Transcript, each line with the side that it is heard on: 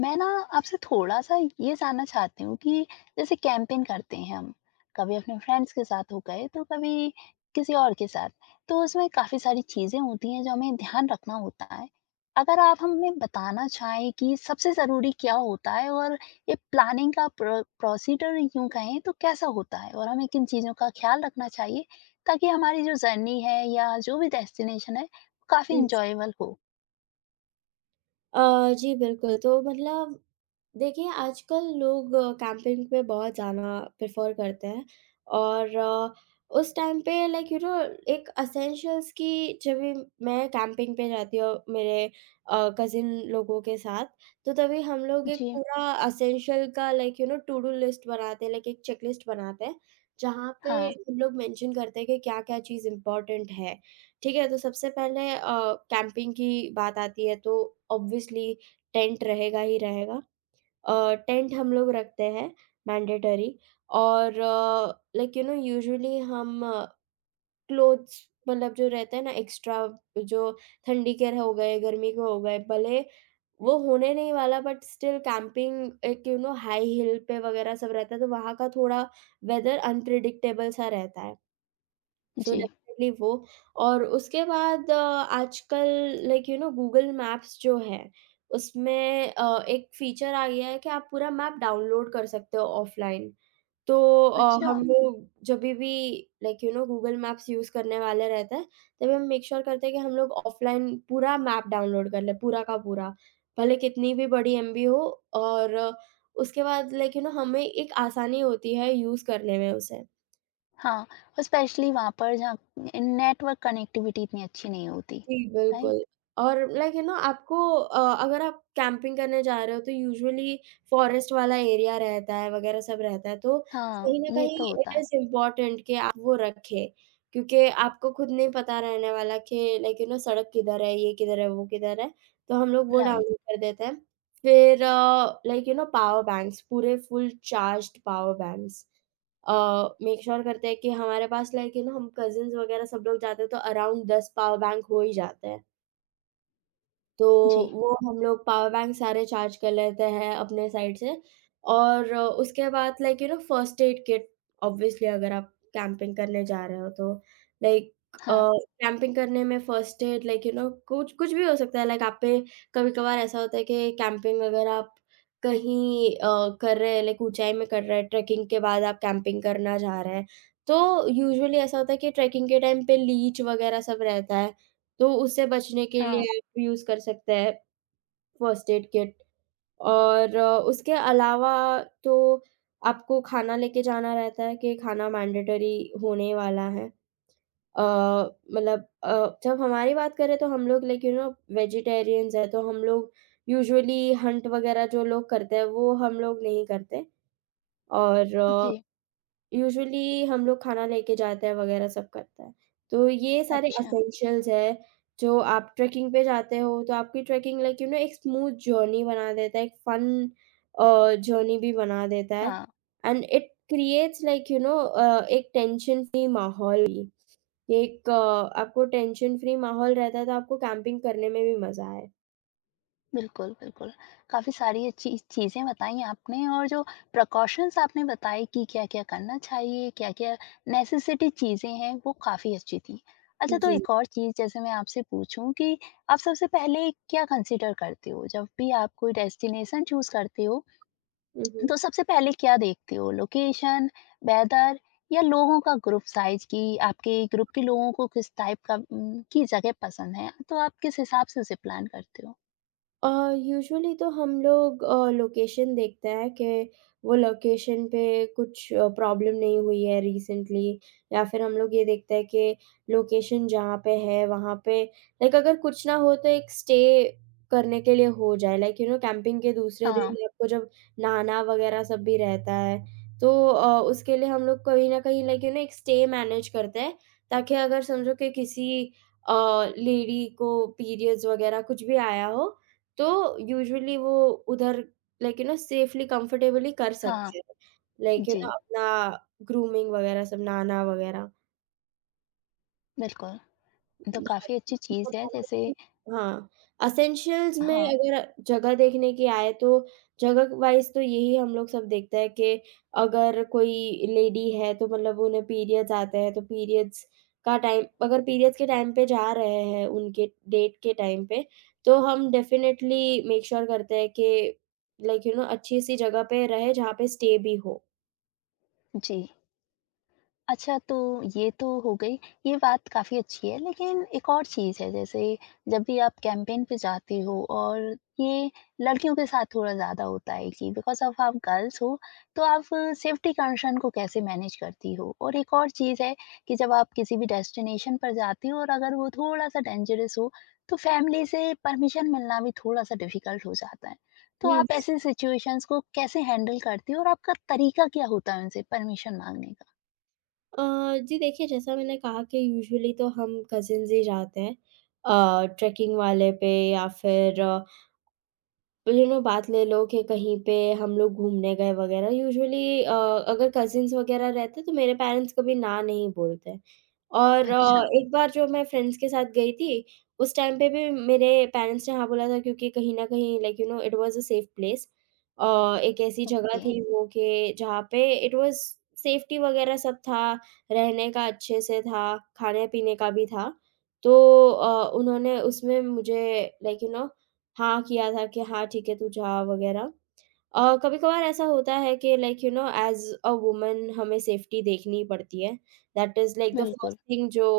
left: मैं ना आपसे थोड़ा-सा ये जानना चाहती हूँ कि जैसे कैंपेन करते हैं हम, कभी अपने फ्रेंड्स के साथ हो गए, तो कभी किसी और के साथ। तो उसमें काफ़ी सारी चीज़ें होती हैं जो हमें ध्यान रखना होता है। अगर आप हमें बताना चाहें कि सबसे ज़रूरी क्या होता है और ये प्लानिंग का प्रोसीजर यूँ कहें तो कैसा होता है? और हमें किन चीज़ों का ख़्याल रखना चाहिए ताकि हमारी जो जर्नी है या जो भी डेस्टिनेशन है, काफ़ी
right: हुँ।
left: एन्जॉयबल हो?
right: जी, बिल्कुल। तो मतलब, देखिए, आजकल लोग कैंपिंग पे बहुत जाना प्रेफ़र करते हैं। और उस टाइम पे, लाइक यू नो, एक एसेंशियल्स की, जब भी मैं कैंपिंग पे जाती हूँ मेरे कज़िन लोगों के साथ, तो तभी हम लोग एक
left: जी।
right: पूरा एसेंशियल का, like you know, to do list बनाते हैं, लाइक एक चेकलिस्ट बनाते हैं, जहाँ पे
left: हाँ।
right: हम लोग मेंशन करते हैं कि क्या-क्या चीज़ इम्पोर्टेंट है। ठीक है? तो सबसे पहले कैंपिंग की बात आती है तो ऑब्वियसली टेंट रहेगा ही रहेगा। टेंट हम लोग रखते हैं, मैंडेटरी। और लाइक यू नो, यूजुअली हम क्लोथ्स, मतलब जो रहते हैं ना एक्स्ट्रा, जो ठंडी के हो गए, गर्मी के हो गए, भले वो होने नहीं वाला, बट स्टिल कैंपिंग एक, यू नो, हाई हिल पे वगैरह सब रहता है, तो वहाँ का थोड़ा वेदर अनप्रेडिक्टेबल सा रहता है। सो
left: जी।
right: डेफिनेटली वो। और उसके बाद, आजकल, like you know, Google maps जो है उसमें एक फीचर आ गया है कि आप पूरा मैप डाउनलोड कर सकते हो ऑफलाइन। तो
left: अच्छा।
right: हम लोग जब भी, like you know, Google maps use करने वाले रहते हैं, तभी हम मेक श्योर करते हैं कि हम लोग ऑफलाइन पूरा मैप डाउनलोड कर ले, पूरा का पूरा, भले कितनी भी बड़ी एमबी हो। और उसके बाद, लाइक यू नो, हमें एक आसानी होती है यूज करने में उसे।
left: हाँ, और स्पेशली वहाँ पर जहाँ नेटवर्क कनेक्टिविटी इतनी अच्छी नहीं होती,
right: जी,
left: राइट?
right: बिल्कुल। और लाइक यू नो, आपको, अगर आप कैंपिंग करने जा रहे हो तो यूजुअली फॉरेस्ट वाला एरिया रहता है वगैरह सब रहता है, तो
left: हाँ,
right: कहीं न
left: ये
right: कहीं
left: तो होता
right: इट
left: है।
right: इज़ इम्पोर्टेंट कि आप वो रखें, क्योंकि आपको खुद नहीं पता रहने वाला कि, लाइक यू नो, सड़क किधर है, ये किधर है, वो किधर है। तो हम लोग वो
left: राइट।
right: डाउनलोड कर देते हैं। फिर, like you know, power banks, पूरे full charged power banks. Uh, make sure sure करते हैं कि हमारे पास, लाइक यू नो, हम कज़िन्स वगैरह सब लोग जाते हैं तो अराउंड 10 पावर बैंक हो ही जाते हैं। तो
left: जी।
right: वो हम लोग पावर बैंक सारे चार्ज कर लेते हैं अपने साइड से। और उसके बाद, like you know, first aid kit, obviously अगर आप कैंपिंग करने जा रहे हो तो, लाइक, अ,
left: हाँ,
right: कैंपिंग करने में first aid, like you know, कुछ कुछ भी हो सकता है लाइक आप पे। कभी कभार ऐसा होता है कि कैंपिंग अगर आप कहीं कर रहे हैं, लाइक ऊंचाई में कर रहे हैं, ट्रैकिंग के बाद आप कैंपिंग करना जा रहे हैं, तो यूजुअली ऐसा होता है कि ट्रैकिंग के टाइम पे लीच वगैरह सब रहता है। तो उससे बचने के
left: हाँ।
right: लिए आप यूज़ कर सकते हैं फर्स्ट एड किट। और उसके अलावा, तो आपको खाना लेके जाना रहता है कि खाना मैंडेटरी होने वाला है। अ, मतलब, जब हमारी बात करें तो हम लोग, लाइक यू नो, वेजिटेरियंस हैं, तो हम लोग यूजुअली हंट वगैरह जो लोग करते हैं वो हम लोग नहीं करते। और
left: जी।
right: यूजुअली हम लोग खाना लेके जाते हैं वगैरह सब करते हैं। तो ये सारे
left: अच्छा।
right: एसेंशियल्स है, जो आप ट्रैकिंग पे जाते हो तो आपकी ट्रैकिंग, लाइक यू नो, एक स्मूथ जर्नी बना देता है, एक फन जर्नी भी बना देता है।
left: हाँ।
right: And it creates, like you know, एक टेंशन फ्री माहौल भी। एक आपको टेंशन फ्री माहौल रहता है तो आपको कैंपिंग करने में भी मज़ा आए।
left: बिल्कुल, बिल्कुल। काफ़ी सारी अच्छी चीज़ें बताई आपने, और जो प्रिकॉशंस आपने बताए कि क्या-क्या करना चाहिए, क्या-क्या नेसेसिटी चीज़ें हैं, वो काफ़ी अच्छी थी। अच्छा, तो
right: जी।
left: एक और चीज़ जैसे मैं आपसे पूछूँ कि आप सबसे पहले क्या कंसीडर करते हो जब भी आप कोई डेस्टिनेशन चूज़ करते हो?
right: हुँ, हुँ।
left: तो सबसे पहले क्या देखते हो, लोकेशन, वेदर, या लोगों का ग्रुप साइज की आपके ग्रुप के लोगों को किस टाइप का की जगह पसंद है, तो आप किस हिसाब से उसे प्लान करते हो?
right: अ, यूजुअली तो हम लोग लोकेशन देखते हैं कि वो लोकेशन पे कुछ प्रॉब्लम नहीं हुई है रिसेंटली। या फिर हम लोग ये देखते हैं कि लोकेशन जहाँ पे है वहाँ पे, लाइक, अगर कुछ ना हो तो एक स्टे करने के लिए हो जाए, लाइक यू नो, कैंपिंग के दूसरे
left: हाँ।
right: दिन आपको जब नहाना वगैरह सब भी रहता है, तो उसके लिए हम लोग कहीं ना कहीं, लाइक यू नो, एक स्टे मैनेज करते हैं, ताकि अगर समझो कि किसी लेडी को पीरियड्स वगैरह कुछ भी आया हो, तो यूजुअली वो उधर, like you know, safely comfortably कर
left: हाँ।
right: सकते हैं। लाइक यू
left: जी।
right: नो, अपना ग्रूमिंग वगैरह सब, नहाना वगैरह।
left: बिल्कुल। तो काफी अच्छी चीज है जैसे।
right: हाँ, एसेंशियल्स में
left: हाँ।
right: अगर जगह देखने की आए तो जगह वाइज़ तो यही हम लोग सब देखते हैं कि अगर कोई लेडी है, तो मतलब उन्हें पीरियड्स आते हैं, तो पीरियड्स का टाइम, अगर पीरियड्स के टाइम पे जा रहे हैं उनके डेट के टाइम पे, तो हम डेफ़िनेटली मेक श्योर करते हैं कि, लाइक यू नो, अच्छी-सी जगह पे रहे जहाँ पे स्टे भी हो।
left: जी। अच्छा, तो ये तो हो गई, ये बात काफ़ी अच्छी है, लेकिन एक और चीज़ है, जैसे जब भी आप कैंपेन पे जाते हो, और ये लड़कियों के साथ थोड़ा ज़्यादा होता है कि बिकॉज़ ऑफ़ आप गर्ल्स हो, तो आप सेफ्टी कंसर्न को कैसे मैनेज करती हो? और एक और चीज़ है कि जब आप किसी भी डेस्टिनेशन पर जाती हो और अगर वो थोड़ा-सा डेंजरस हो, तो फैमिली से परमिशन मिलना भी थोड़ा-सा डिफ़िकल्ट हो जाता है। तो
right: हुँ।
left: आप ऐसे सिचुएशंस को कैसे हैंडल करती हो, और आपका तरीका क्या होता है उनसे परमिशन माँगने का?
right: अ, जी, देखिए, जैसा मैंने कहा कि यूजुअली तो हम कज़िन्स ही जाते हैं, ट्रेकिंग वाले पे, या फिर, यू नो, बात ले लो कि कहीं पे हम लोग घूमने गए वगैरह। यूजुअली, अगर कज़िन्स वगैरह रहते तो मेरे पेरेंट्स कभी ना नहीं बोलते। और
left: अच्छा।
right: एक बार जो मैं फ्रेंड्स के साथ गई थी, उस टाइम पे भी मेरे पेरेंट्स ने हाँ बोला था, क्योंकि कहीं न कहीं, like you know, it was a safe place. अ, एक ऐसी जगह
left: ओके।
right: थी वो कि जहाँ पे इट वाज़ सेफ्टी वगैरह सब था, रहने का अच्छे से था, खाने-पीने का भी था। तो उन्होंने उसमें मुझे, लाइक यू नो, हाँ, किया था कि हाँ, ठीक है, तू जा वग़ैरह। कभी-कभार ऐसा होता है कि, like you know, as a woman हमें सेफ्टी देखनी ही पड़ती है। दैट इज़ लाइक द
left: बिल्कुल,
right: फर्स्ट थिंग जो,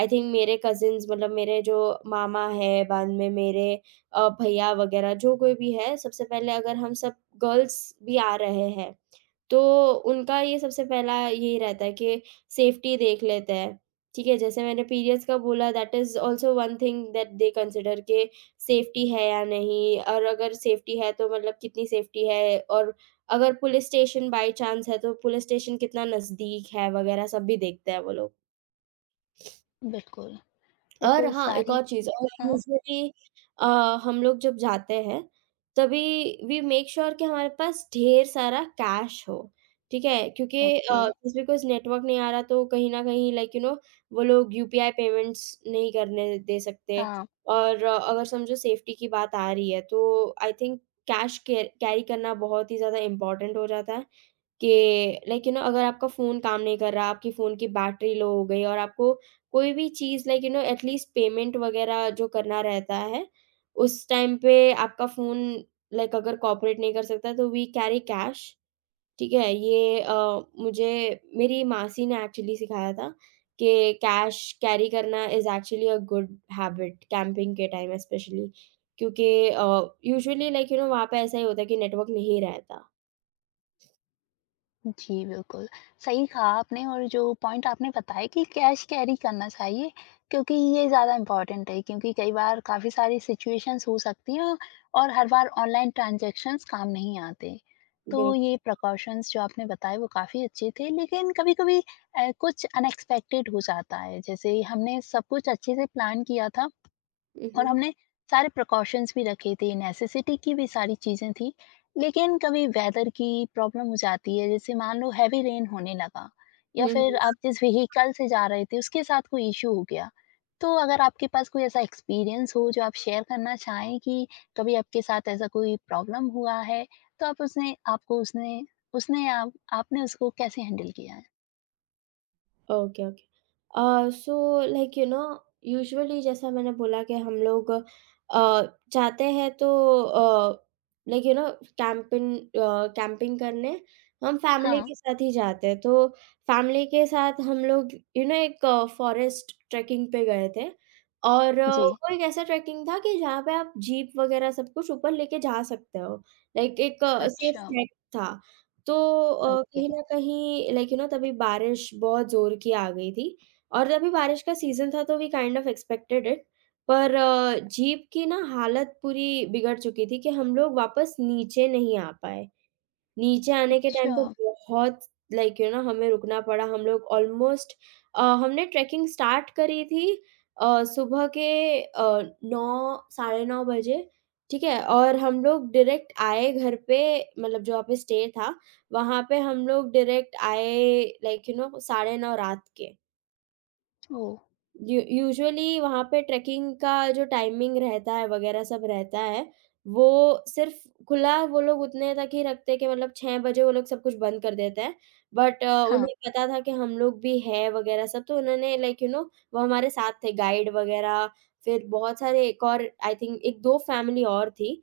right: आई थिंक, मेरे कज़िन्स, मतलब मेरे जो मामा हैं, बाद में मेरे भैया वग़ैरह जो कोई भी है, सबसे पहले अगर हम सब गर्ल्स भी आ रहे हैं, तो उनका ये सबसे पहला यही रहता है कि सेफ्टी देख लेते हैं। ठीक है? जैसे मैंने पीरियड्स का बोला, that is also one thing that they consider, के सेफ्टी है या नहीं, और अगर सेफ्टी है तो मतलब कितनी सेफ्टी है, और अगर पुलिस स्टेशन बाय चांस है तो पुलिस स्टेशन कितना नज़दीक है वगैरह सब भी देखते हैं वो लोग।
left: बिल्कुल,
right: और
left: बिल्कुल
right: हाँ, एक
left: सारी।
right: और चीज़, और
left: हाँ।
right: यूजुअली अ, हम लोग जब जाते हैं, तभी वी मेक श्योर कि हमारे पास ढेर सारा कैश हो। ठीक है? क्योंकि,
left: ओके।
right: जस्ट बिकॉज़ नेटवर्क नहीं आ रहा, तो कहीं न कहीं, लाइक यू नो, वो लोग यूपीआई पेमेंट्स नहीं करने दे सकते।
left: हाँ।
right: और अगर समझो सेफ्टी की बात आ रही है, तो आई थिंक कैश कैरी करना बहुत ही ज़्यादा इम्पोर्टेंट हो जाता है। कि, लाइक यू नो, अगर आपका फ़ोन काम नहीं कर रहा, आपकी फ़ोन की बैटरी लो हो गई और आपको कोई भी चीज़, like you know, at least payment वग़ैरह जो करना रहता है, उस टाइम पे आपका फ़ोन लाइक अगर कोऑपरेट नहीं कर सकता, तो वी कैरी कैश। ठीक है? ये, मुझे मेरी मासी ने एक्चुअली सिखाया था कि कैश कैरी करना is actually a good habit, camping के टाइम स्पेशली। क्योंकि, यूजुअली, लाइक यू नो, वहाँ पे ऐसा ही होता है कि नेटवर्क नहीं रहता।
left: जी, बिल्कुल, सही कहा आपने। और जो पॉइंट आपने बताया कि कैश कैरी करना चाहिए क्योंकि ये ज़्यादा इम्पोर्टेंट है, क्योंकि कई बार काफ़ी सारी सिचुएशंस हो सकती हैं और हर बार ऑनलाइन ट्रांज़ैक्शंस काम नहीं आते। तो ये
right: बिल्क।
left: प्रिकॉशंस जो आपने बताए वो काफ़ी अच्छे थे, लेकिन कभी-कभी कुछ अनएक्सपेक्टेड हो जाता है, जैसे हमने सब कुछ अच्छे से प्लान किया था
right: हुँ,
left: और
right: हुँ।
left: हमने सारे प्रिकॉशंस भी रखे थे, नेसेसिटी की भी सारी चीज़ें थी, लेकिन कभी वेदर की प्रॉब्लम हो जाती है, जैसे मान लो हेवी रेन होने लगा, या
right: हुँ,
left: फिर
right: हुँ।
left: आप जिस व्हीकल से जा रहे थे, उसके साथ कोई इश्यू हो गया। तो अगर आपके पास कोई ऐसा एक्सपीरियंस हो जो आप शेयर करना चाहें कि कभी आपके साथ ऐसा कोई प्रॉब्लम हुआ है, तो आप उसने आपको उसने उसने आप आपने उसको कैसे हैंडल किया है?
right: Okay, okay. So, like you know, usually जैसा मैंने बोला कि हम लोग अ, जाते हैं, तो अ, लाइक यू नो, कैम्पिंग करने हम फैमिली
left: हाँ।
right: के साथ ही जाते हैं। तो फैमिली के साथ हम लोग, यू नो, एक फ़ॉरेस्ट ट्रेकिंग पे गए थे, और
left: जी।
right: वो एक ऐसा ट्रेकिंग था कि जहाँ पे आप जीप वग़ैरह सब कुछ ऊपर लेके जा सकते हो। लाइक एक सेफ
left: अच्छा।
right: ट्रैक था। तो
left: ओके।
right: कहीं न कहीं, लाइक यू नो, तभी बारिश बहुत ज़ोर की आ गई थी, और तभी बारिश का सीज़न था, तो we kind of expected it. पर जीप की ना हालत पूरी बिगड़ चुकी थी कि हम लोग वापस नीचे नहीं आ पाए। नीचे आने के
left: अच्छा।
right: टाइम पे बहुत, लाइक यू नो, हमें रुकना पड़ा। हम लोग ऑलमोस्ट, हमने ट्रैकिंग स्टार्ट करी थी सुबह के 9 साढ़े 9 बजे, ठीक है? और हम लोग डायरेक्ट आए घर पे, मतलब जहाँ पे स्टे था, वहाँ पे हम लोग डायरेक्ट आए लाइक यू नो 9:30 रात के।
left: ओह!
right: यू यूजुअली वहाँ पे ट्रेकिंग का जो टाइमिंग रहता है वगैरह सब रहता है, वो सिर्फ़ खुला वो लोग उतने तक ही रखते हैं कि मतलब 6 बजे वो लोग सब कुछ बंद कर देते हैं। बट
left: हाँ।
right: उन्हें पता था कि हम लोग भी हैं वगैरह सब, तो उन्होंने लाइक यू नो वो हमारे साथ थे गाइड वगैरह, फिर बहुत सारे एक और आई थिंक 1-2 फैमिली और थी।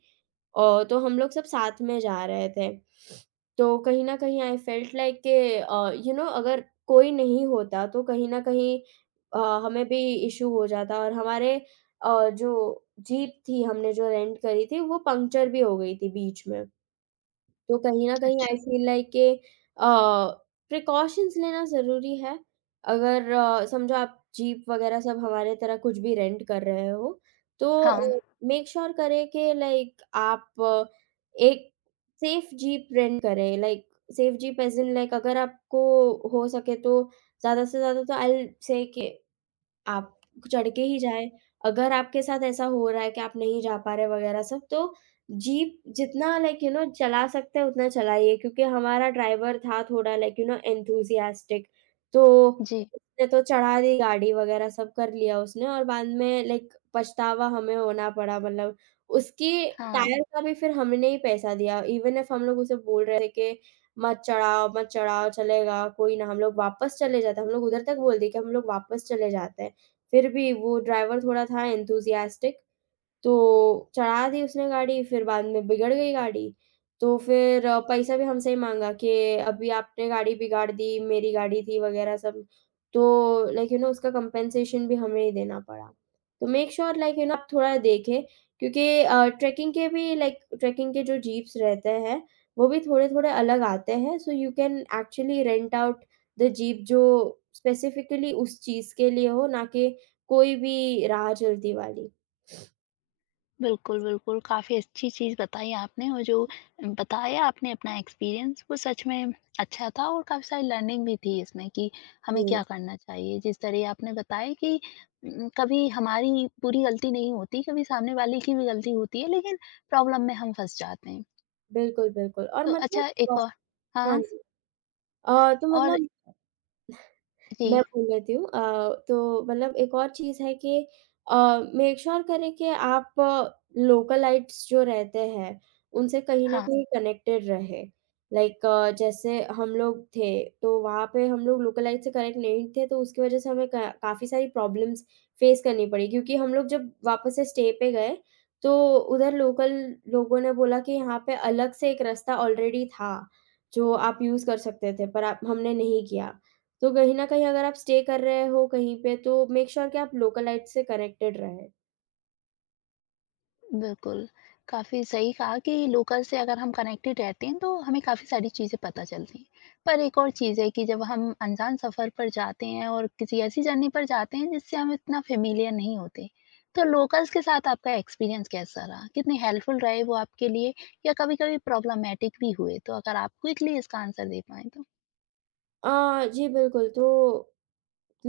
right: तो हम लोग सब साथ में जा रहे थे। तो कहीं न कहीं आई फेल्ट लाइक के यू नो अगर कोई नहीं होता तो कहीं न कहीं अ, हमें भी इश्यू हो जाता और हमारे जो जीप थी हमने जो रेंट करी थी वो पंक्चर भी हो गई थी बीच में। तो कहीं न कहीं
left: अच्छा।
right: आई फ़ील लाइक के प्रिकॉशंस लेना ज़रूरी है। अगर समझो आप जीप वग़ैरह सब हमारे तरह कुछ भी रेंट कर रहे हो, तो
left: हाँ।
right: अ, मेक श्योर करें कि लाइक आप एक सेफ जीप रेंट करें। Like safe jeep as in like अगर आपको हो सके तो ज़्यादा से ज़्यादा तो आई विल से कि आप चढ़ के ही जाएँ। अगर आपके साथ ऐसा हो रहा है कि आप नहीं जा पा रहे वगैरह सब तो जीप जितना लाइक यू नो चला सकते हैं उतना चलाइए, क्योंकि हमारा ड्राइवर था थोड़ा लाइक यू नो एंथुसियास्टिक, तो
left: जी,
right: उसने तो चढ़ा दी गाड़ी वगैरह सब, कर लिया उसने और बाद में लाइक पछतावा हमें होना पड़ा। मतलब उसकी
left: हाँ।
right: टायर का भी फिर हमने ही पैसा दिया इवन इफ हम लोग उसे बोल रहे थे कि मत चढ़ाओ, मत चढ़ाओ, चलेगा कोई ना, हम लोग वापस चले जाते हैं। हम लोग उधर तक बोल दिए कि हम लोग वापस चले जाते हैं। फिर भी वो ड्राइवर थोड़ा था एंथुसियास्टिक, तो चढ़ा दी उसने गाड़ी, फिर बाद में बिगड़ गई गाड़ी। तो फिर पैसा भी हमसे ही माँगा कि अभी आपने गाड़ी बिगाड़ दी, मेरी गाड़ी थी वग़ैरह सब। तो लाइक यू नो उसका कम्पेंसेशन भी हमें ही देना पड़ा। तो make sure like you know आप थोड़ा देखें, क्योंकि ट्रेकिंग के भी लाइक ट्रेकिंग के जो जीप्स रहते हैं, वो भी थोड़े-थोड़े अलग आते हैं। So you can actually rent out the jeep जो स्पेसिफिकली उस चीज़ के लिए हो, ना कि कोई भी राह चलती वाली।
left: बिल्कुल, बिल्कुल, काफ़ी अच्छी चीज़ बताई आपने, और जो बताया आपने अपना एक्सपीरियंस वो सच में अच्छा था, और काफ़ी सारी लर्निंग भी थी इसमें कि हमें
right: जी।
left: क्या करना चाहिए। जिस तरह आपने बताया कि कभी हमारी पूरी गलती नहीं होती, कभी सामने वाले की भी गलती होती है, लेकिन प्रॉब्लम में हम फँस जाते हैं।
right: बिल्कुल, बिल्कुल, और
left: तो
right: मतलब
left: अच्छा, एक
right: अ,
left: और।
right: हाँ
left: हाँ।
right: जी। तो
left: और।
right: मतलब
left: जी।
right: मैं बोल लेती हूँ। तो मतलब एक और चीज़ है कि अ, मेक श्योर करें कि आप लोकलाइट्स जो रहते हैं, उनसे कहीं न
left: हाँ।
right: कहीं कनेक्टेड रहे। लाइक जैसे हम लोग थे, तो वहाँ पे हम लोग लोकलाइट से कनेक्ट नहीं थे, तो उसकी वज़ह से हमें क काफ़ी सारी प्रॉब्लम्स फेस करनी पड़ी, क्योंकि हम लोग जब वापस से स्टे पे गए, तो उधर लोकल लोगों ने बोला कि यहाँ पे अलग से एक रास्ता ऑलरेडी था, जो आप यूज़ कर सकते थे, पर आप हमने नहीं किया। तो कहीं न कहीं अगर आप स्टे कर रहे हो कहीं पे तो मेक श्योर कि आप लोकलाइट से कनेक्टेड रहें।
left: बिल्कुल, काफ़ी सही कहा कि लोकल से अगर हम कनेक्टेड रहते हैं, तो हमें काफ़ी सारी चीज़ें पता चलती हैं। पर एक और चीज़ है कि जब हम अनजान सफ़र पर जाते हैं और किसी ऐसी जर्नी पर जाते हैं, जिससे हम इतना फ़ेमिलियर नहीं होते, तो लोकल्स के साथ आपका एक्सपीरियंस कैसा रहा? कितने हेल्पफुल रहे वो आपके लिए, या कभी-कभी प्रॉब्लमैटिक भी हुए? तो अगर आप क्विकली इसका आंसर दे पाएँ तो?
right: अ, जी बिल्कुल, तो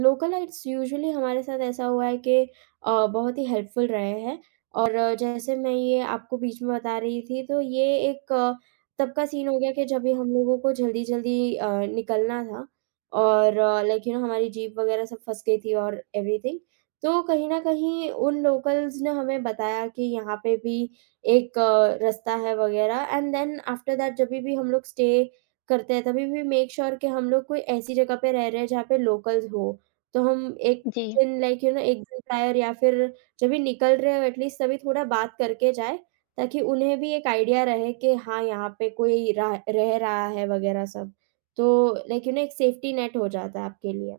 right: लोकल गाइड्स यूजुअली हमारे साथ ऐसा हुआ है कि बहुत ही हेल्पफुल रहे हैं और जैसे मैं ये आपको बीच में बता रही थी तो ये एक तब का सीन हो गया कि जब भी हम लोगों को जल्दी-जल्दी निकलना था और लाइक यू नो हमारी जीप वगैरह सब फँस गई थी और एवरीथिंग। तो कहीं न कहीं उन लोकल्स ने हमें बताया कि यहाँ पे भी एक रास्ता है वगैरह, एंड देन आफ्टर दैट जभी भी हम लोग स्टे करते हैं तभी भी मेक श्योर कि हम लोग कोई ऐसी जगह पे रह रहे हैं जहाँ पे लोकल्स हो। तो हम एक
left: जी।
right: दिन लाइक यू नो 1 दिन प्रायर या फिर जब भी निकल रहे हो एटलीस्ट तभी थोड़ा बात करके जाएँ, ताकि उन्हें भी एक आइडिया रहे कि हाँ, यहाँ पे कोई रह रह रहा है वगैरह सब। तो लाइक यू नो एक सेफ्टी नेट हो जाता है आपके लिए।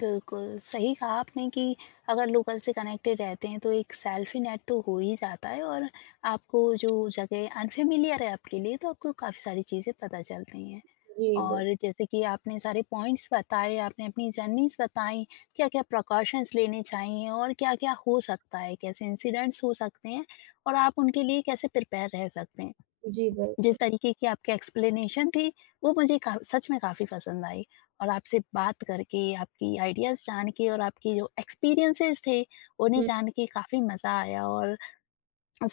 left: बिल्कुल, सही कहा आपने कि अगर लोकल से कनेक्टेड रहते हैं तो एक सेल्फ़ी नेट तो हो ही जाता है, और आपको जो जगह अनफ़ेमिलियर है आपके लिए, तो आपको काफ़ी सारी चीज़ें पता चलती हैं।
right: जी, बिल
left: और जैसे कि आपने सारे पॉइंट्स बताए, आपने अपनी जर्नीज़ बताई, क्या-क्या प्रिकॉशंस लेने चाहिए और क्या-क्या हो सकता है, कैसे इंसिडेंट्स हो सकते हैं और आप उनके लिए कैसे प्रिपेयर रह सकते हैं।
right: जी, बिल्कुल।
left: जिस तरीके की आपकी एक्सप्लेनेशन थी, वो मुझे का सच में काफ़ी पसंद आई, और आपसे बात करके, आपकी आइडियाज़ जान के और आपकी जो एक्सपीरियंसेस थे, उन्हें
right: हुँ,
left: जान के काफ़ी मज़ा आया, और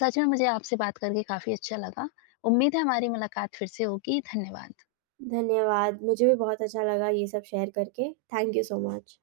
left: सच में मुझे आपसे बात करके काफ़ी अच्छा लगा। उम्मीद है हमारी मुलाकात फिर से होगी। धन्यवाद।
right: धन्यवाद। मुझे भी बहुत अच्छा लगा ये सब शेयर करके। Thank you so much.